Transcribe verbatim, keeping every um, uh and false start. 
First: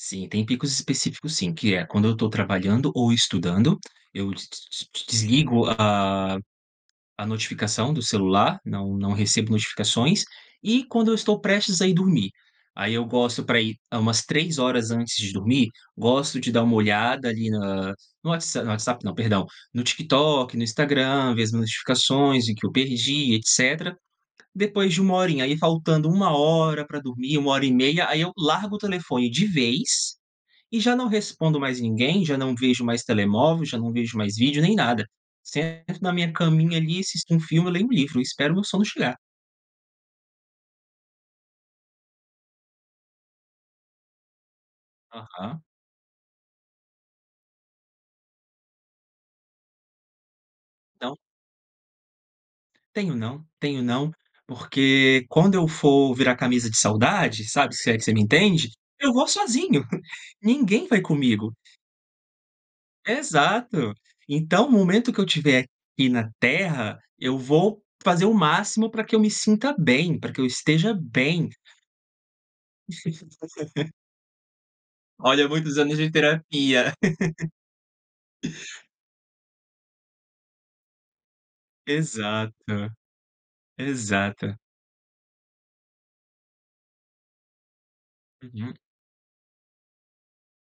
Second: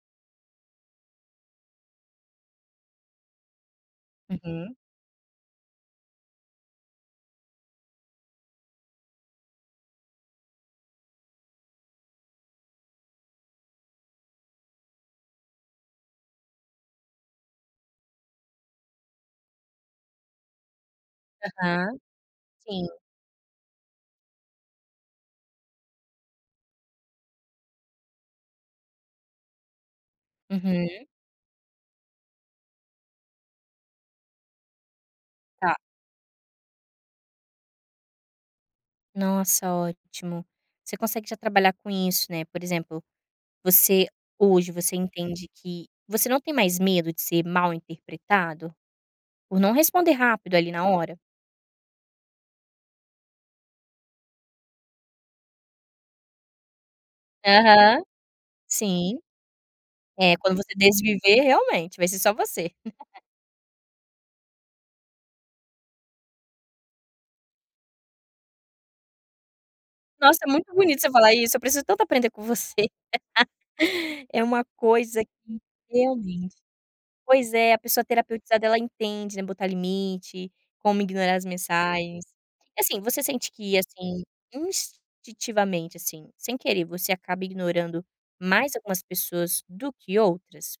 Sim, tem picos específicos sim, que é quando eu estou trabalhando ou estudando, eu d d Uhum. d d desligo a a notificação do celular, não não recebo notificações, e quando eu estou prestes a ir dormir. Aí eu gosto para ir hã, umas três horas antes de dormir, gosto de dar uma olhada, ali, na no whatsa no WhatsApp não, perdão. No TikTok, no Instagram, ver as Aham. notificações em que eu Sim. perdi, etcétera. Depois de uma horinha, aí faltando uma hora para dormir, uma hora e meia, aí eu largo o telefone de vez e já não Uhum. respondo mais ninguém, já não vejo mais telemóvel, já não vejo mais vídeo, nem nada. Tá. Sento na minha caminha, ali, assisto um filme, leio um livro, e espero meu sono chegar. Nossa, ótimo. Você consegue já trabalhar com isso, né, por exemplo, você hoje você entende Aham. que você não tem mais medo de ser mal-interpretado por não responder rápido, ali, na Então hora? Tenho não. Tenho não, porque quando eu for virar camisa de saudade, sabe, se é Aham. que você me entende, eu Sim. vou sozinho, É, quando você ninguém vai desviver, comigo. realmente, vai ser só você. Exato. Então o momento que eu tiver aqui na Terra, eu vou fazer o máximo para que eu me sinta bem, para Nossa, que eu muito esteja bonito você falar bem. isso, eu preciso tanto aprender com você. É uma coisa Olha, que muitos anos de realmente. terapia. Pois é, a pessoa terapeutizada ela entende, né, botar limite, como ignorar as mensagens. E Exato. assim, você sente que, assim, Exato. institivamente, assim, sem querer, você acaba ignorando mais Uhum. algumas pessoas do que outras?